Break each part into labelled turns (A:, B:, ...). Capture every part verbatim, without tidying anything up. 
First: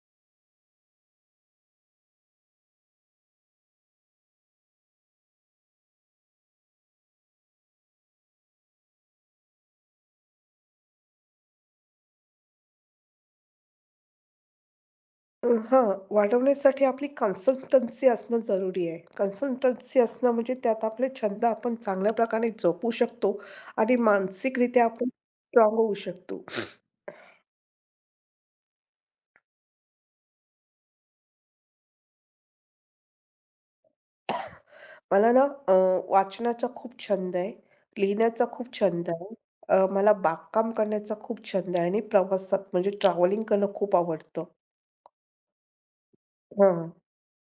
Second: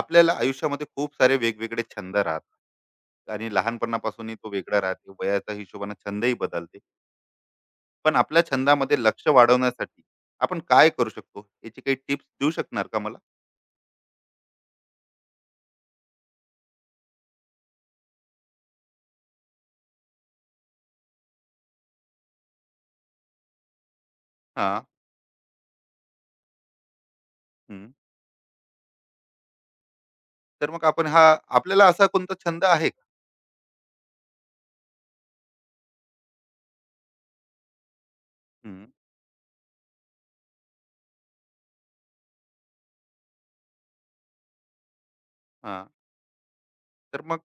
A: आपल्याला आयुष्यामध्ये खूप सारे वेगवेगळे छंद राहतात. आणि लहानपणापासूनही तो वेगळा राहते. वयाच्या हिशोबाने छंदही बदलते. पण आपल्या छंदामध्ये लक्ष वाढवण्यासाठी आपण काय करू शकतो याची काही टिप्स देऊ शकणार का मला?
B: अ, हां, वाढवण्यासाठी आपली कन्सिस्टन्सी असणं जरुरी आहे. कन्सिस्टन्सी असणं म्हणजे त्यात आपले छंद आपण चांगल्या प्रकारे जपू शकतो आणि
A: हा.
B: मानसिकरित्या आपण स्ट्राँग होऊ शकतो.
A: हम्म. तर मग आपण हा आपल्याला असा कोणता छंद आहे का?
B: मला ना अ, वाचनाचा खूप छंद आहे, लिहिण्याचा खूप
A: हम्म.
B: छंद आहे. अ, मला बागकाम करण्याचा खूप छंद आहे आणि प्रवासात म्हणजे ट्रॅव्हलिंग करणं खूप आवडतं.
A: हा.
B: हां,
A: तर मग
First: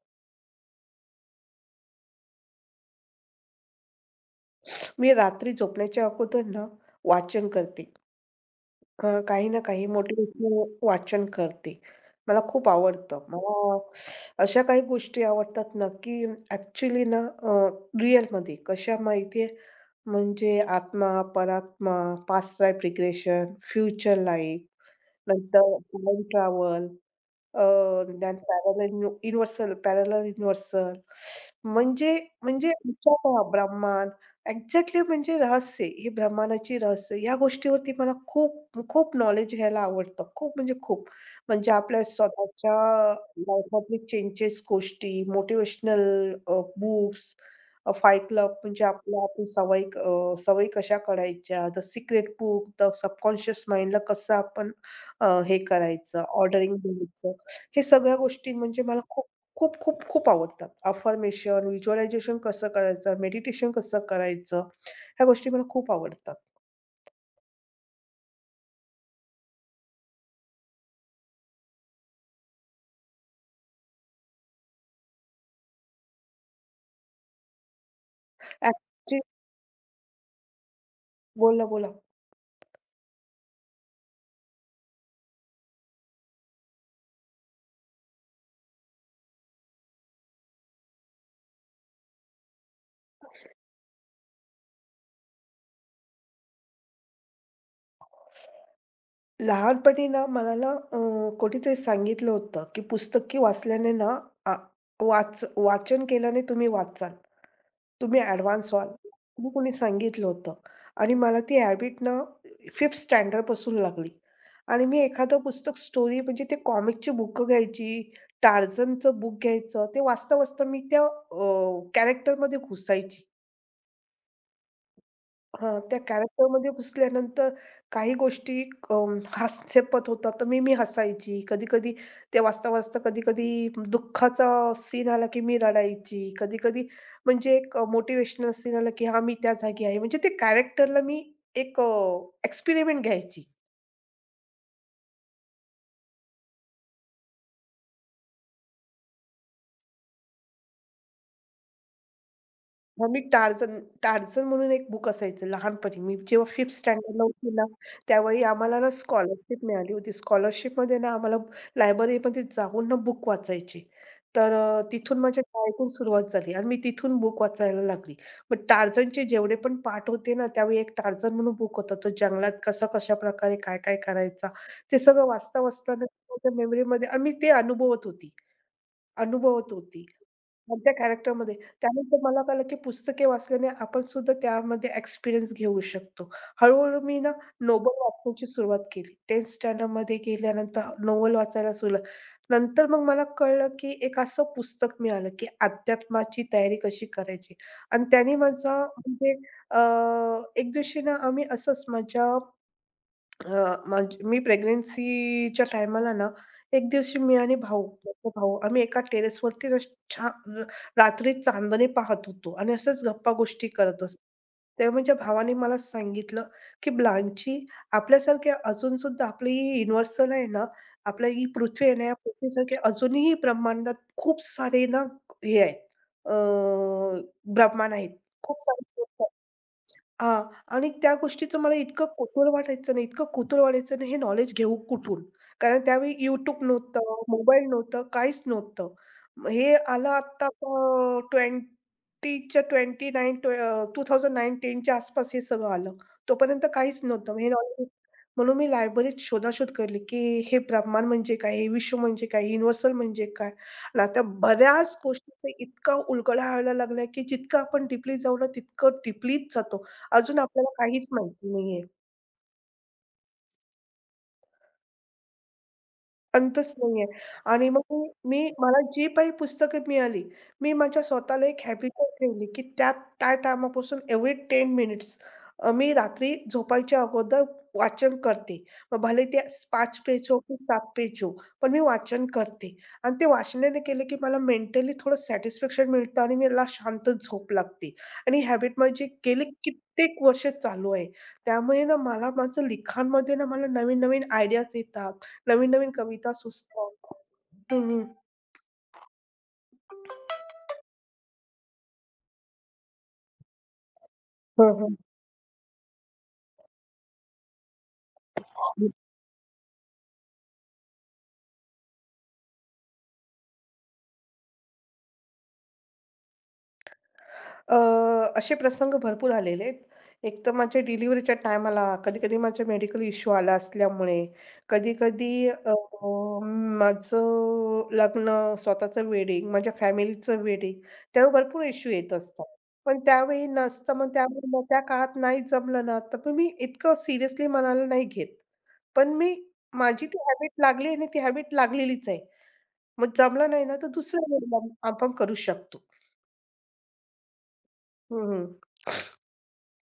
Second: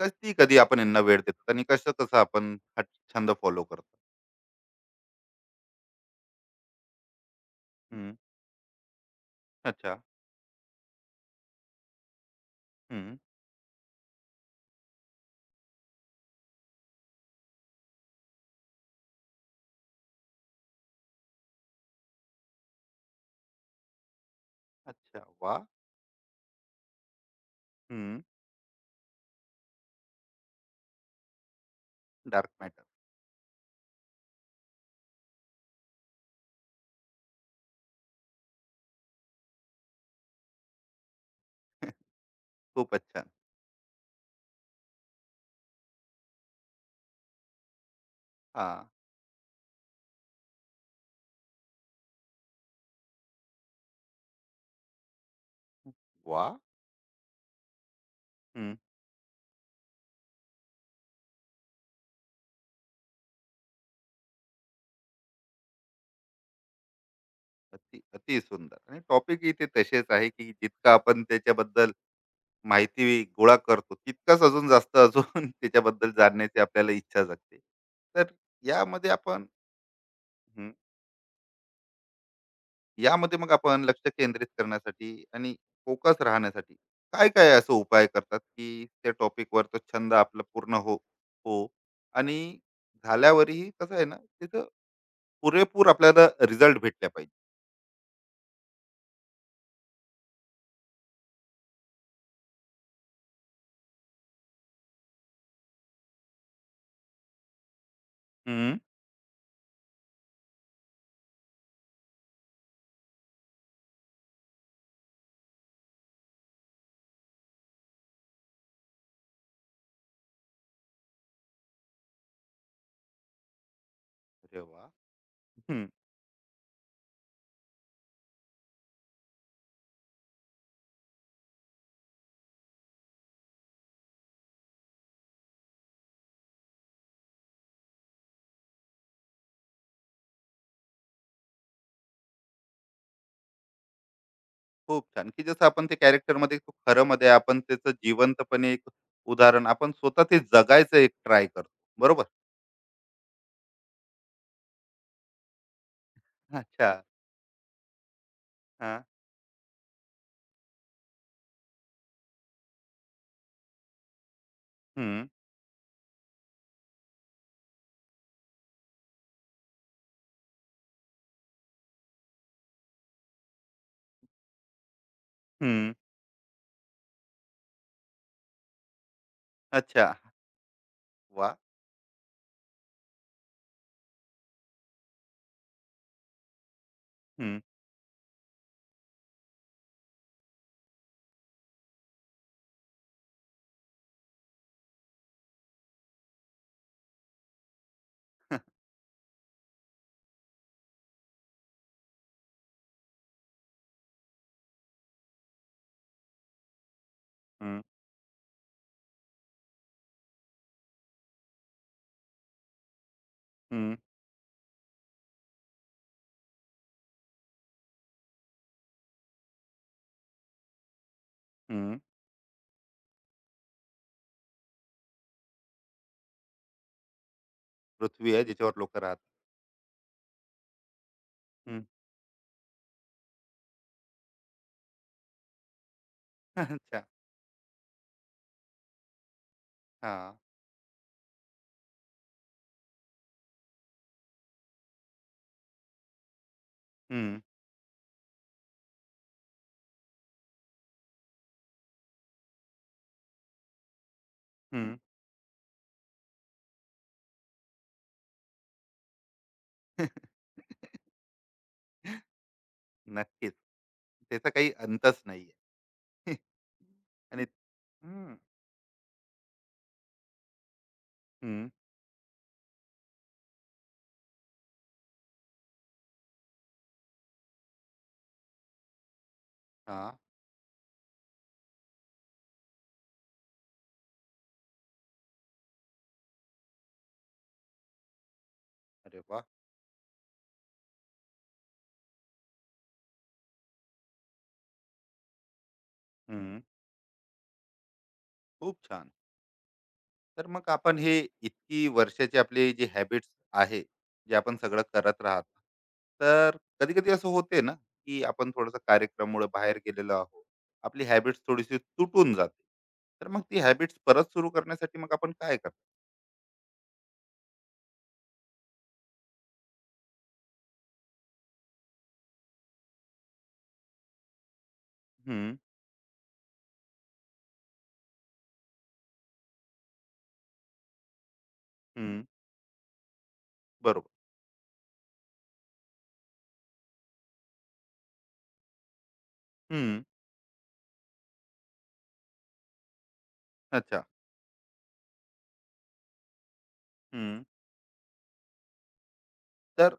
A: कधी कधी आपण यांना वेळ देतो, आणि कसं कसं आपण हा छंद फॉलो करतो?
B: मी रात्री झोपण्याच्या अगोदर ना वाचन करते.
A: हम्म.
B: अ, काही ना काही
A: अच्छा.
B: मोटिव्हेशनल वाचन करते. मला खूप
A: हम्म.
B: आवडतं. मला अशा काही गोष्टी आवडतात ना, की ॲक्चुअली ना अ, रिअलमध्ये कशा माहिती आहे, म्हणजे आत्मा, परात्मा, past life regression, future life,
A: अच्छा. वा.
B: नंतर टाईम ट्रॅव्हल, अ, ज्ञान पॅरलल यु युनिव्हर्सल, पॅरलल युनिव्हर्सल म्हणजे
A: डार्क
B: म्हणजे
A: मॅटर.
B: विचार करा, ब्रह्मांड एक्झॅक्टली म्हणजे रहस्य, हे ब्रह्मांडाची रहस्य या गोष्टीवरती मला खूप खूप नॉलेज घ्यायला आवडतं. खूप म्हणजे खूप. म्हणजे आपल्या स्वतःच्या
A: खूपच छान.
B: लाईफमधले चेंजेस, गोष्टी, मोटिव्हेशनल अ, बुक्स, अ, फाईट क्लब
A: हा.
B: म्हणजे आपल्या आपण सवयी अ, सवयी कशा काढायच्या, the secret book, the subconscious माइंडला कसं आपण अ, हे करायचं,
A: वा.
B: ऑर्डरिंग द्यायचं. हे सगळ्या गोष्टी म्हणजे मला खूप, खूप, खूप, खूप आवडतात. अफर्मेशन, व्हिज्युअलायझेशन कसं करायचं, मेडिटेशन कसं करायचं, ह्या गोष्टी मला खूप आवडतात.
A: अति अति सुंदर, आणि टॉपिक इथे तसेच आहे, की जितकं आपण त्याच्याबद्दल माहिती गोळा करतो तितकंच अजून जास्त अजून त्याच्याबद्दल जाणण्याची आपल्याला इच्छा जागते. तर यामध्ये
B: ॲक्चुअली
A: आपण हं,
B: बोला, बोला.
A: यामध्ये मग आपण लक्ष केंद्रित करण्यासाठी आणि फोकस राहण्यासाठी काय काय असं उपाय करतात की त्या टॉपिकवर तो छंद आपला पूर्ण हो हो. आणि झाल्यावरही कसं आहे ना, तिथं पुरेपूर आपल्याला रिझल्ट भेटला पाहिजे.
B: लहानपणी ना मला ना अ, कोणीतरी सांगितलं होतं, की पुस्तके वाचल्याने ना आ वाच वाचन केल्याने तुम्ही वाचाल. तुम्ही ॲडव्हान्स
A: हम्म.
B: व्हाल. मग कोणी सांगितलं होतं आणि मला ती हॅबिट ना पाचव्या स्टँडर्डपासून लागली आणि मी एखादं पुस्तक स्टोरी म्हणजे ते कॉमिकची बुकं घ्यायची, टार्झनचं बुक घ्यायचं. ते वाचता-वाचता मी त्या अ, कॅरेक्टरमध्ये घुसायची.
A: अरे वा.
B: हां, त्या कॅरेक्टरमध्ये घुसल्यानंतर काही गोष्टी अं, हास्यास्पद होतात, तर मी मी हसायची. कधी-कधी ते वाचता-वाचता कधी-कधी दुःखाचा सीन आला, की मी रडायची. कधी-कधी म्हणजे एक अ, मोटिव्हेशनल सीन आला, की हां, मी त्या जागी आहे. म्हणजे ते कॅरेक्टरला मी एक अ, एक्सपेरिमेंट घ्यायची.
A: खूप छान, की जसं आपण ते कॅरेक्टरमध्ये, तो खरंमध्ये आपण त्याचं जिवंतपणे एक उदाहरण, आपण स्वतः ते जगायचं एक ट्राय करतो. बरोबर?
B: मग मी टार्झन टार्झन म्हणून एक बुक असायचं लहानपणी. मी जेव्हा फिफ्थ
A: अच्छा.
B: स्टँडर्डला होती ना, त्यावेळी आम्हाला ना
A: हां.
B: स्कॉलरशिप मिळाली होती. स्कॉलरशिपमध्ये ना आम्हाला लायब्ररीमध्ये जाऊन ना बुक वाचायची. तर अ, तिथून
A: हं,
B: माझ्या शाळेतून सुरुवात झाली आणि मी तिथून बुक वाचायला लागली. मग टार्झनचे जेवढे पण पाठ होते ना, त्यावेळी एक टार्झन म्हणून बुक होता. तो जंगलात कसा कशाप्रकारे काय-काय करायचा, ते सगळं
A: हं.
B: वाचता-वाचता ना माझ्या मेमरीमध्ये आणि मी ते अनुभवत होती. अनुभवत
A: अच्छा.
B: होती. पण त्या कॅरेक्टरमध्ये.
A: वाह!
B: त्यानंतर मला कळलं, की पुस्तके वाचल्याने आपण सुद्धा त्यामध्ये एक्सपिरियन्स घेऊ शकतो. हळू-हळू मी ना
A: हं,
B: नोबल वाचण्याची सुरुवात केली. दहावी स्टँडर्डमध्ये गेल्यानंतर नोव्हल वाचायला सुरुवात. नंतर मग मला कळलं, की एक असं पुस्तक मिळालं, की अध्यात्माची तयारी कशी करायची. आणि त्याने माझा म्हणजे अ, एक दिवशी ना आम्ही असंच माझ्या अ, माझी मी प्रेग्नन्सीच्या टायमाला ना, एक दिवशी मी आणि
A: हं.
B: भाऊ, मोठा भाऊ आम्ही एका टेरेसवरती अस छान रात्री चांदणे पाहत होतो आणि असंच गप्पा-गोष्टी
A: हं,
B: करत असतो. तेव्हा माझ्या भावाने मला सांगितलं, की "ब्लांची, आपल्यासारख्या अजून सुद्धा आपली ही युनिव्हर्सल आहे ना, आपल्या ही पृथ्वी
A: हं.
B: आहे ना, या पृथ्वीसारखे अजूनही ब्रह्मांडात खूप सारे ना हे आहेत, अ, ब्रह्मांड आहेत.
A: पृथ्वी आहे
B: खूप
A: ज्याच्यावर
B: सारे.
A: लोकं राहतात.
B: हां. आणि त्या गोष्टीचं मला
A: हं.
B: इतकं कुतूहल वाटायचं ना, इतकं कुतूहल वाटायचं ना, हे नॉलेज घेऊ कुठून? कारण त्यावेळी YouTube
A: अच्छा.
B: नव्हतं, मोबाईल नव्हतं, काहीच नव्हतं. मग हे आलं
A: हां.
B: आत्ता अ, 20च्या 29 ट्वे अ, दोन हजार नऊ-दहा च्या आसपास हे सगळं आलं. तोपर्यंत काहीच
A: हं,
B: नव्हतं. मग हे नॉलेज म्हणून मी लायब्ररीत शोधाशोध करली, की हे ब्रह्मांड म्हणजे काय? हे विश्व म्हणजे काय? युनिव्हर्सल म्हणजे काय? आणि आता
A: हं.
B: बऱ्याच गोष्टीचा इतका उलगडा व्हायला लागलाय, की जितकं आपण डीपली जाऊ ना, तितकं डीपलीच जातो. अजून आपल्याला काहीच माहिती नाहीये.
A: नक्कीच. त्याचा काही अंतच नाहीये.
B: अंतच नाहीये.
A: आणि.
B: आणि मग मी
A: हं,
B: मी मला जी काही पुस्तकं मिळाली, मी माझ्या स्वतःला एक
A: हं.
B: हॅबिटच ठेवली, की त्या त्या टायमापासून एव्हरी दहा मिनिट्स मी रात्री झोपायच्या अगोदर वाचन करते. मग भले ते पाच
A: हां.
B: पेज हो की सात पेज हो, पण मी वाचन करते. आणि ते वाचनाने केलं, की मला मेंटली थोडं सॅटिस्फॅक्शन मिळतं आणि मला शांत झोप लागते. आणि हॅबिट माझी
A: अरे वाह!
B: गेली कित्येक वर्ष चालू आहे. त्यामुळे ना मला माझं लिखाणमध्ये ना मला नवीन-नवीन आयडियाज येतात. नवीन-नवीन कविता
A: हं.
B: सुचतात. हं, हं.
A: खूप छान. तर मग आपण हे इतकी वर्षाची आपली जी हॅबिट्स आहे, जे आपण
B: हं,
A: सगळं
B: हं.
A: करत राहत. तर कधी कधी असं होते ना, की आपण थोडासा कार्यक्रममुळे बाहेर गेलेलो आहोत, आपली हॅबिट्स थोडीशी तुटून जाते, तर मग ती हॅबिट्स परत सुरू करण्यासाठी मग आपण काय करतो?
B: असे प्रसंग भरपूर आलेले आहेत. एक तर माझ्या डिलिव्हरीच्या टायमाला, कधी-कधी माझा मेडिकल इश्यू आला असल्यामुळे, कधी-कधी
A: हम्म.
B: अ, माझं लग्न, स्वतःचं वेडिंग, माझ्या फॅमिलीचं वेडिंग, त्यावेळी भरपूर इश्यू येत
A: हम्म.
B: असतात. पण त्यावेळी नसतं,
A: बरोबर.
B: मग त्यामुळे मग त्या काळात नाही जमलं ना, तर पण मी इतकं सिरियसली मनाला नाही घेत. पण मी
A: हम्म.
B: माझी ती हॅबिट लागली आणि ती हॅबिट लागलेलीच आहे. मग जमलं नाही ना, तर
A: अच्छा.
B: दुसऱ्या वेळेला आपण करू शकतो.
A: हम्म.
B: हं, हं.
A: तर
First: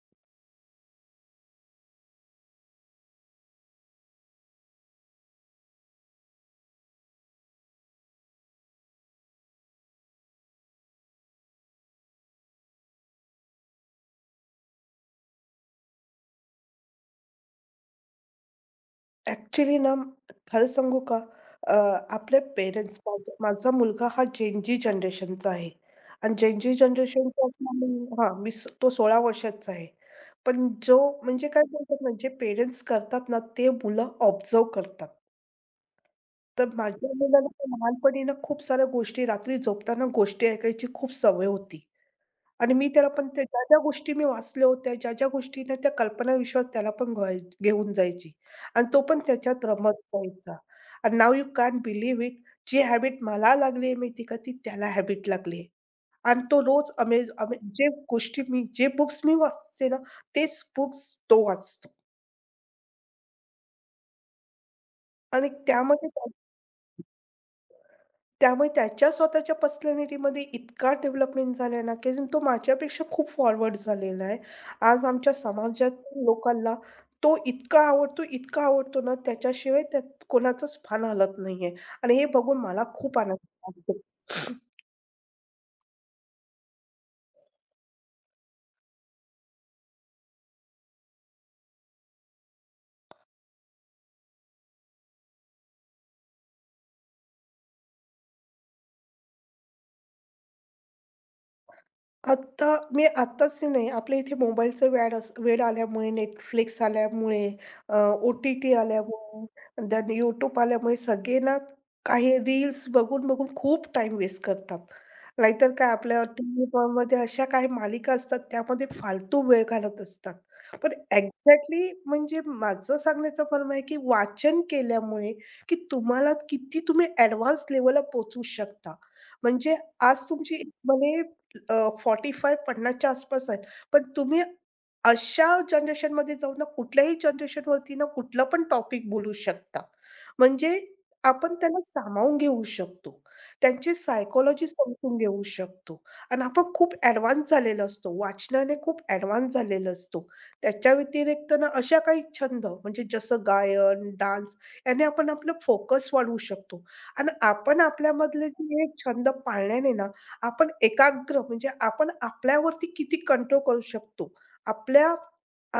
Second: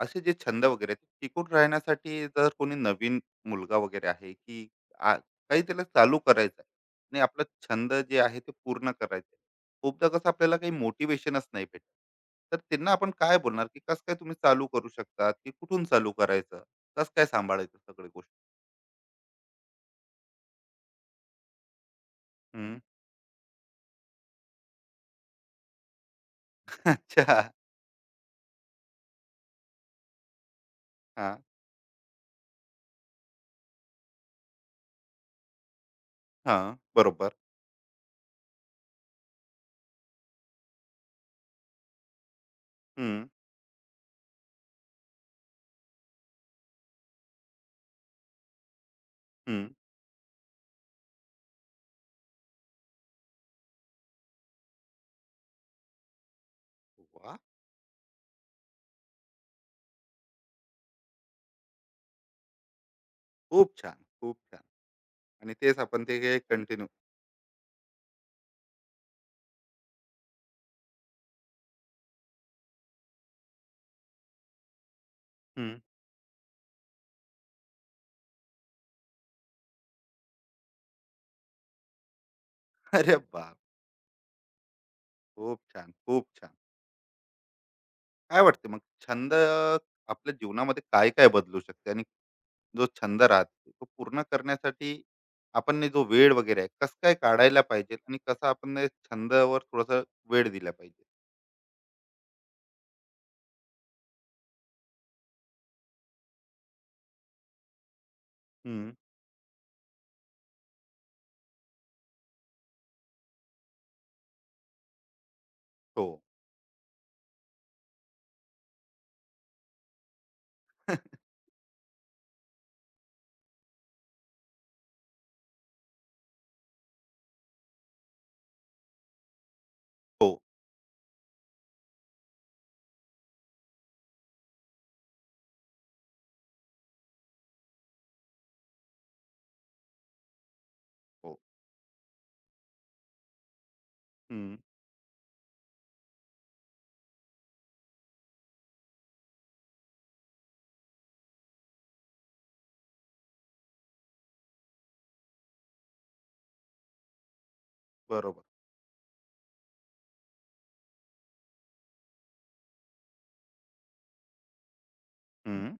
A: असे जे छंद वगैरे आहेत, टिकून राहण्यासाठी, जर कोणी नवीन मुलगा वगैरे आहे की आ- काही त्याला चालू करायचं आहे, आणि आपला छंद जे आहे ते पूर्ण करायचं आहे. खूपदा कसं आपल्याला काही मोटिवेशनच नाही भेटत, तर त्यांना आपण काय बोलणार, की कसं काय तुम्ही चालू करू शकतात, की कुठून चालू करायचं, कसं काय सांभाळायचं सगळी गोष्ट?
B: ॲक्चुअली ना, खरं सांगू का? अ, आपले
A: हम्म.
B: पेरेंट्स, माझा माझा मुलगा हा जेन झी जनरेशनचा आहे आणि जेन जनरेशनचा
A: अच्छा.
B: असल्यामुळे हां, मी स- तो सोळा वर्षाचा आहे. पण जो
A: हा.
B: म्हणजे काय बोलतात ना, जे पेरेंट्स करतात ना, ते मुलं ऑब्झर्व्ह करतात.
A: हा.
B: तर माझ्या
A: बरोबर.
B: मुलाला तर लहानपणी ना, खूप साऱ्या गोष्टी रात्री झोपताना गोष्टी ऐकायची खूप सवय होती. आणि मी त्याला
A: हम्म.
B: पण त्या ज्या-ज्या गोष्टी मी वाचल्या होत्या, ज्या-ज्या गोष्टींना त्या कल्पनाविश्वास त्याला पण घ्याय घेऊन जायची आणि तो पण त्याच्यात
A: हम्म.
B: रमत जायचा. आणि now you can't believe it, जी हॅबिट मला लागली माहिती का, ती त्याला हॅबिट लागली आणि तो रोज अमेज
A: वा.
B: अमे जे गोष्टी मी, जे बुक्स मी वाचते ना, तेच बुक्स तो वाचतो
A: खूप छान. खूप छान.
B: आणि
A: आणि तेच आपण
B: त्यामध्ये त्या,
A: ते कंटिन्यू.
B: त्यामुळे त्याच्या स्वतःच्या पर्सनॅलिटीमध्ये इतका डेव्हलपमेंट झालाय ना, की तो माझ्यापेक्षा खूप फॉरवर्ड झालेला आहे. आज आमच्या समाजात लोकांना तो इतका आवडतो, इतका आवडतो ना, त्याच्याशिवाय त्यात कोणाचंच पान हलत नाहीये आणि हे बघून मला
A: अरे
B: खूप आनंद
A: बा.
B: वाटतो.
A: खूप छान. खूप छान. काय वाटते मग, छंद आपल्या जीवनामध्ये काय काय बदलू शकते? आणि जो छंद राहते, तो पूर्ण करण्यासाठी आपण ने जो वेळ वगैरे आहे कसं काय काढायला पाहिजे, आणि कसा आपण ने छंदावर थोडासा वेळ दिला पाहिजे?
B: आत्ता मी आत्ताच नाही, आपल्या इथे मोबाईलचं वेड अस वेड आल्यामुळे, Netflix आल्यामुळे, अ, ओ-टी-टी
A: हम्म.
B: आल्यामुळे, देन YouTube आल्यामुळे सगळे ना काही रील्स बघून-बघून खूप टाइम वेस्ट करतात. नाहीतर काय
A: हो.
B: आपल्या टीव्हीमध्ये अशा काही मालिका असतात, त्यामध्ये फालतू वेळ घालवत असतात. पण एक्झॅक्टली म्हणजे माझं सांगण्याचं मर्म आहे, की वाचन केल्यामुळे, की तुम्हाला किती तुम्ही ॲडव्हान्स लेव्हलला पोहोचू शकता. म्हणजे आज
A: हो.
B: तुमची म्हणे अ, पंचेचाळीस-50च्या आसपास आहेत. पण तुम्ही अशा जनरेशनमध्ये जाऊन ना कुठल्याही जनरेशन वरती ना कुठला पण टॉपिक बोलू शकता. म्हणजे
A: हो.
B: आपण त्यांना सामावून घेऊ शकतो. त्यांची
A: हम्म.
B: सायकॉलॉजी समजून घेऊ शकतो आणि आपण खूप ॲडव्हान्स झालेलो असतो. वाचनाने खूप ॲडव्हान्स झालेलो असतो. त्याच्या व्यतिरिक्त ना अशा काही छंद म्हणजे जसं गायन, डान्स याने आपण आपलं फोकस वाढवू शकतो आणि आपण
A: बरोबर.
B: आपल्यामधले जे हे छंद पाळल्याने ना आपण एकाग्र म्हणजे आपण आपल्यावरती किती कंट्रोल करू शकतो. आपल्या
A: हम्म.
B: अ,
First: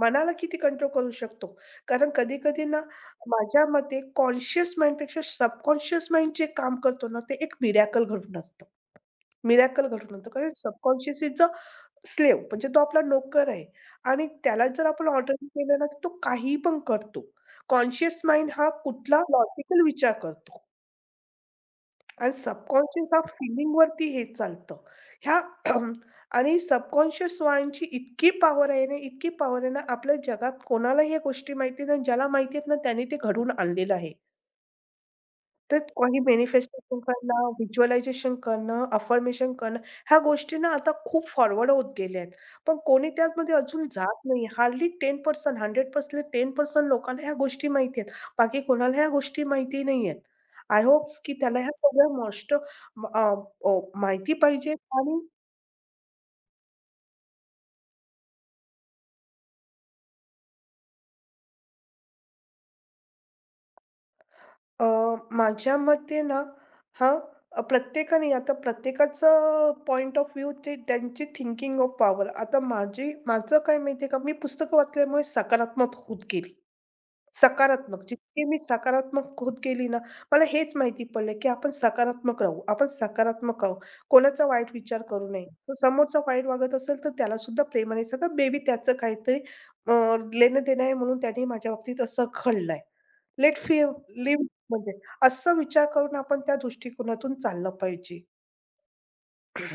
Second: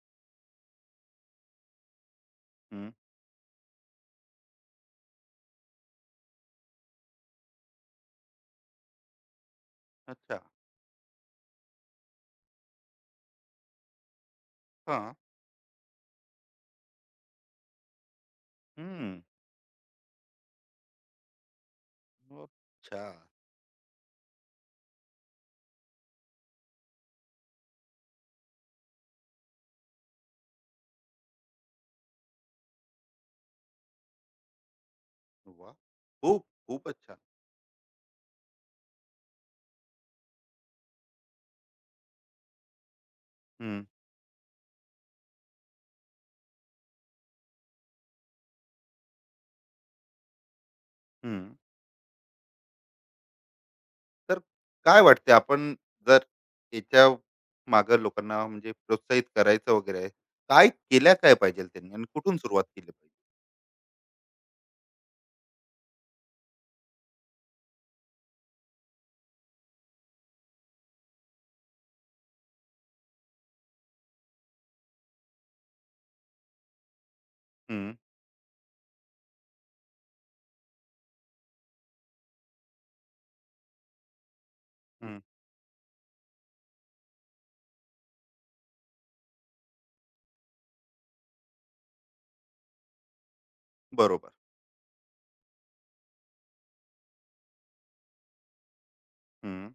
B: मनाला किती कंट्रोल करू शकतो. कारण कधी-कधी ना,
A: हम्म.
B: माझ्या मते कॉन्शियस माइंडपेक्षा सबकॉन्शियस माइंड जे काम करतो ना, ते एक मिरेकल घडवून आणतं. मिरेकल घडवून आणतं.
A: अच्छा.
B: कारण सबकॉन्शियस इज अ स्लेव्ह, म्हणजे तो आपला नोकर आहे आणि त्याला जर
A: हा.
B: आपण ऑर्डर केलं ना, तर तो काहीही पण करतो. कॉन्शियस माइंड हा
A: हम्म.
B: कुठला लॉजिकल विचार करतो. आणि
A: अच्छा.
B: सबकॉन्शियस हा फीलिंगवरती हे चालतं. ह्या आणि सबकॉन्शियस माइंडची इतकी पॉवर आहे ना, इतकी पॉवर आहे ना, आपल्या जगात कोणालाही या गोष्टी माहिती नाही. ज्याला माहिती आहेत ना, त्याने ते घडवून आणलेलं आहे.
A: वा.
B: तर काही
A: खूप खूपच
B: मॅनिफेस्टेशन
A: छान.
B: करणं, व्हिज्युअलायझेशन करणं, अफर्मेशन करणं, ह्या गोष्टी ना आता खूप फॉरवर्ड होत गेल्या आहेत. पण कोणी त्यामध्ये
A: हम्म.
B: अजून जात नाही. हार्डली दहा टक्के शंभर टक्के दहा टक्के लोकांना ह्या गोष्टी माहिती आहेत. बाकी कोणाला ह्या गोष्टी माहिती नाही आहेत. आय होप्स की
A: हम्म.
B: त्याला ह्या सगळ्या मॉस्ट माहिती
A: तर
B: पाहिजे.
A: काय
B: आणि
A: वाटते आपण, जर याच्या मागं लोकांना म्हणजे प्रोत्साहित करायचं वगैरे आहे, काय केल्या काय पाहिजे त्यांनी, आणि कुठून सुरुवात केली पाहिजे?
B: अ, माझ्या मते ना, हां, अ, प्रत्येकाने आता प्रत्येकाचं पॉइंट ऑफ व्ह्यू, ते त्यांची थिंकिंग ऑफ पॉवर. आता माझी माझं काय माहिती आहे का, मी पुस्तकं वाचल्यामुळे सकारात्मक होत गेली.
A: हम्म.
B: सकारात्मक. जितकी मी सकारात्मक होत गेली ना, मला हेच माहिती पडलं, की आपण सकारात्मक राहू. आपण सकारात्मक आहोत. कोणाचा वाईट विचार
A: हम्म.
B: करू नये. तो समोरचा वाईट वागत असेल, तर त्याला सुद्धा प्रेमाने सगळं, मे बी त्याचं काहीतरी अ, लेणं-देणं आहे म्हणून त्याने माझ्या बाबतीत असं घडलंय. लेट फी
A: बरोबर.
B: लिव्ह, म्हणजे असा विचार करून आपण त्या दृष्टिकोनातून चाललं पाहिजे.
A: हम्म.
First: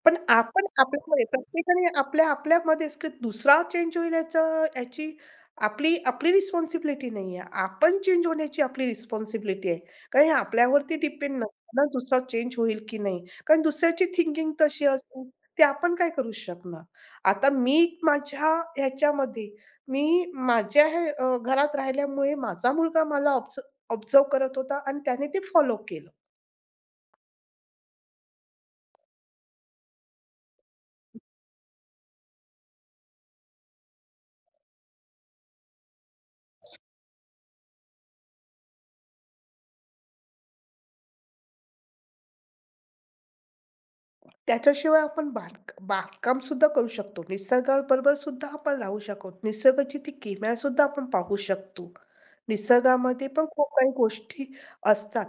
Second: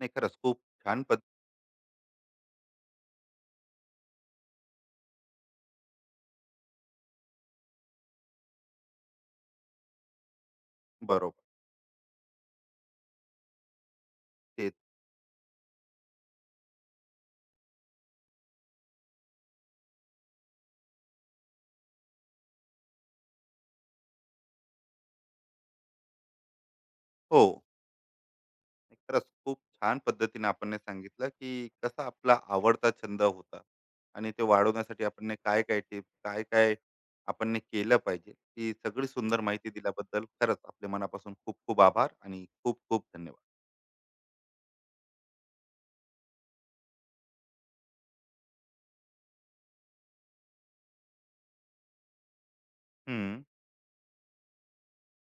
A: नाही,
B: पण
A: खरंच खूप
B: आपण
A: छान पद.
B: आपल्यामध्ये प्रत्येकाने आपल्या आपल्यामध्येच, की दुसरा चेंज होईल याचं याची आपली आपली रिस्पॉन्सिबिलिटी नाही आहे. आपण चेंज होण्याची आपली रिस्पॉन्सिबिलिटी आहे. कारण हे आपल्यावरती डिपेंड
A: बरोबर.
B: नसतं ना, दुसरा चेंज होईल की नाही. कारण दुसऱ्याची थिंकिंग
A: ते.
B: तशी असेल, ते आपण काय करू शकणार. आता मी माझ्या ह्याच्यामध्ये मी माझ्या हे अ, घरात राहिल्यामुळे माझा मुलगा मला ऑब्झ करत होता आणि त्याने ते फॉलो केलं.
A: हो. नाही, खरंच खूप छान पद्धतीने आपण हे सांगितलं, की कसा आपला आवडता छंद होता, आणि ते वाढवण्यासाठी आपण ने काय काय टिप्स, काय काय आपण ने केलं पाहिजे. ही सगळी सुंदर माहिती दिल्याबद्दल खरंच आपल्या मनापासून खूप खूप आभार आणि खूप खूप धन्यवाद.
B: त्याच्याशिवाय आपण बांध बागकाम सुद्धा करू शकतो. निसर्गाबरोबर सुद्धा आपण राहू शकतो. निसर्गाची ती किमया सुद्धा आपण पाहू शकतो. निसर्गामध्ये
A: हम्म.
B: पण खूप काही गोष्टी असतात.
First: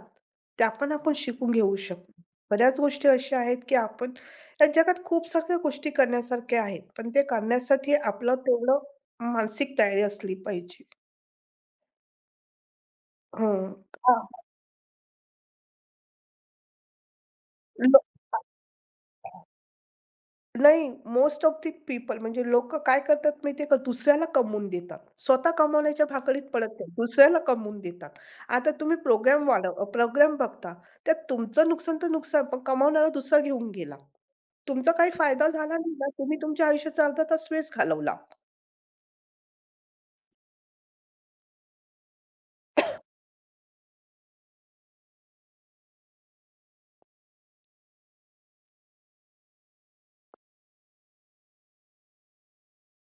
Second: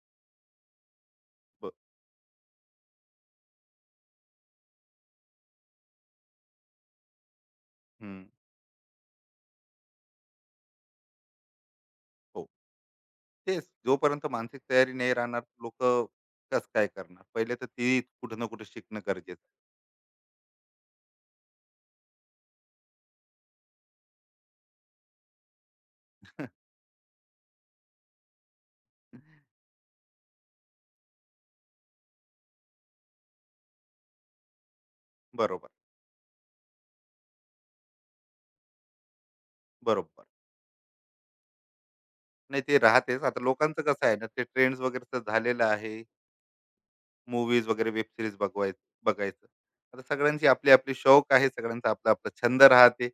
B: त्या पण आपण शिकून
A: ब-
B: घेऊ शकतो. बऱ्याच गोष्टी अशा आहेत, की आपण या जगात खूप साऱ्या गोष्टी करण्यासारख्या आहेत. पण ते करण्यासाठी
A: हम्म.
B: आपलं तेवढं मानसिक तयारी असली पाहिजे.
A: हो. तेच.
B: हं. हां.
A: जोपर्यंत मानसिक तयारी नाही राहणार लोक कस काय करणार, पहिले तर ती कुठं ना कुठं शिकणं गरजेचं
B: नाही, मोस्ट ऑफ दी पीपल म्हणजे लोकं काय करतात माहिती आहे का, दुसऱ्याला कमवून देतात. स्वतः कमवण्याच्या भाकरीत
A: आहे.
B: पडत नाहीत, दुसऱ्याला कमवून देतात. आता तुम्ही प्रोग्राम वाढव प्रोग्राम बघता, त्यात तुमचं नुकसान तर नुकसान, पण कमावणारा दुसरा घेऊन गेला. तुमचा काही फायदा
A: बरोबर.
B: झाला नाही ना, तुम्ही तुमच्या आयुष्याचा अर्धा तास वेस्ट घालवला.
A: बरोबर. नाही, ते राहतेच. आता लोकांचं कसं आहे ना, ते ट्रेंड्स वगैरे तर झालेलं आहे. मूवीज वगैरे, वेब सिरीज बघवाय बघायचं. आता सगळ्यांची आपली आपली शौक आहे, सगळ्यांचा आपला आपला छंद राहते.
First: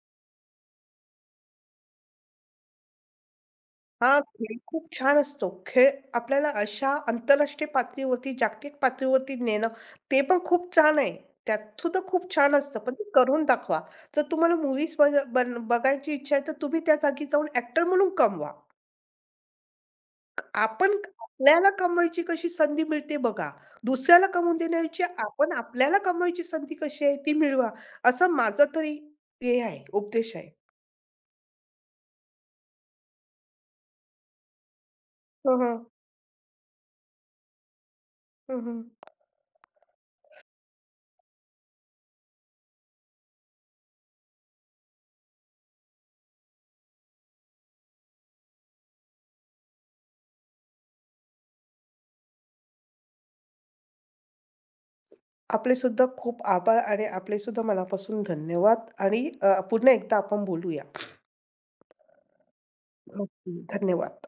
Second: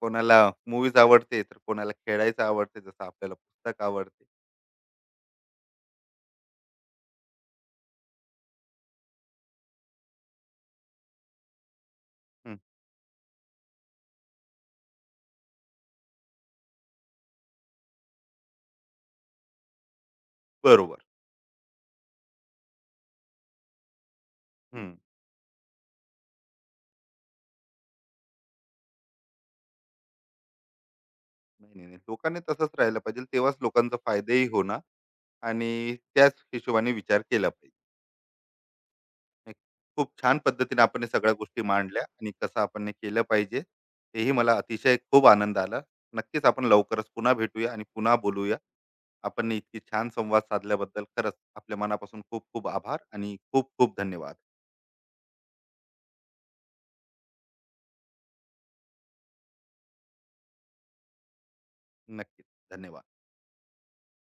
A: कोणाला मूवीज आवडते, तर कोणाला खेळायचं आवडते, जसं आपल्याला पुस्तक
B: हां,
A: आवडते.
B: खेळ खूप छान असतो. खेळ आपल्याला अशा आंतरराष्ट्रीय पातळीवरती, जागतिक पातळीवरती नेणं, ते पण खूप छान आहे. त्यात सुद्धा खूप छान
A: हम्म.
B: असतं, पण ते करून दाखवा. जर तुम्हाला मूव्हीज बज बघायची इच्छा आहे, तर तुम्ही त्या जागी जाऊन ॲक्टर म्हणून कमवा. आपण
A: बरोबर.
B: आपल्याला कमवायची कशी संधी मिळते बघा. दुसऱ्याला कमवून
A: हम्म.
B: देण्याऐवजी आपण आपल्याला कमवायची संधी कशी आहे ती मिळवा. असं माझा तरी हे आहे, उपदेश आहे.
A: नाही, नाही, नाही. लोकांनी तसंच राहिलं पाहिजे, तेव्हाच लोकांचा फायदाही होणार,
B: हं, हं.
A: आणि त्याच हिशोबाने विचार केला पाहिजे.
B: हं, हं.
A: खूप छान पद्धतीने आपण हे सगळ्या गोष्टी मांडल्या, आणि कसं आपण हे केलं पाहिजे, हेही मला अतिशय खूप आनंद आला. नक्कीच आपण लवकरच पुन्हा भेटूया आणि पुन्हा बोलूया. आपण इतकी छान संवाद साधल्याबद्दल खरंच आपल्या मनापासून खूप खूप आभार आणि खूप खूप धन्यवाद.
B: आपले सुद्धा खूप आभार आणि आपले सुद्धा मनापासून धन्यवाद आणि अ, पुन्हा एकदा आपण बोलूया.
A: नक्कीच. धन्यवाद.
B: नक्की. धन्यवाद.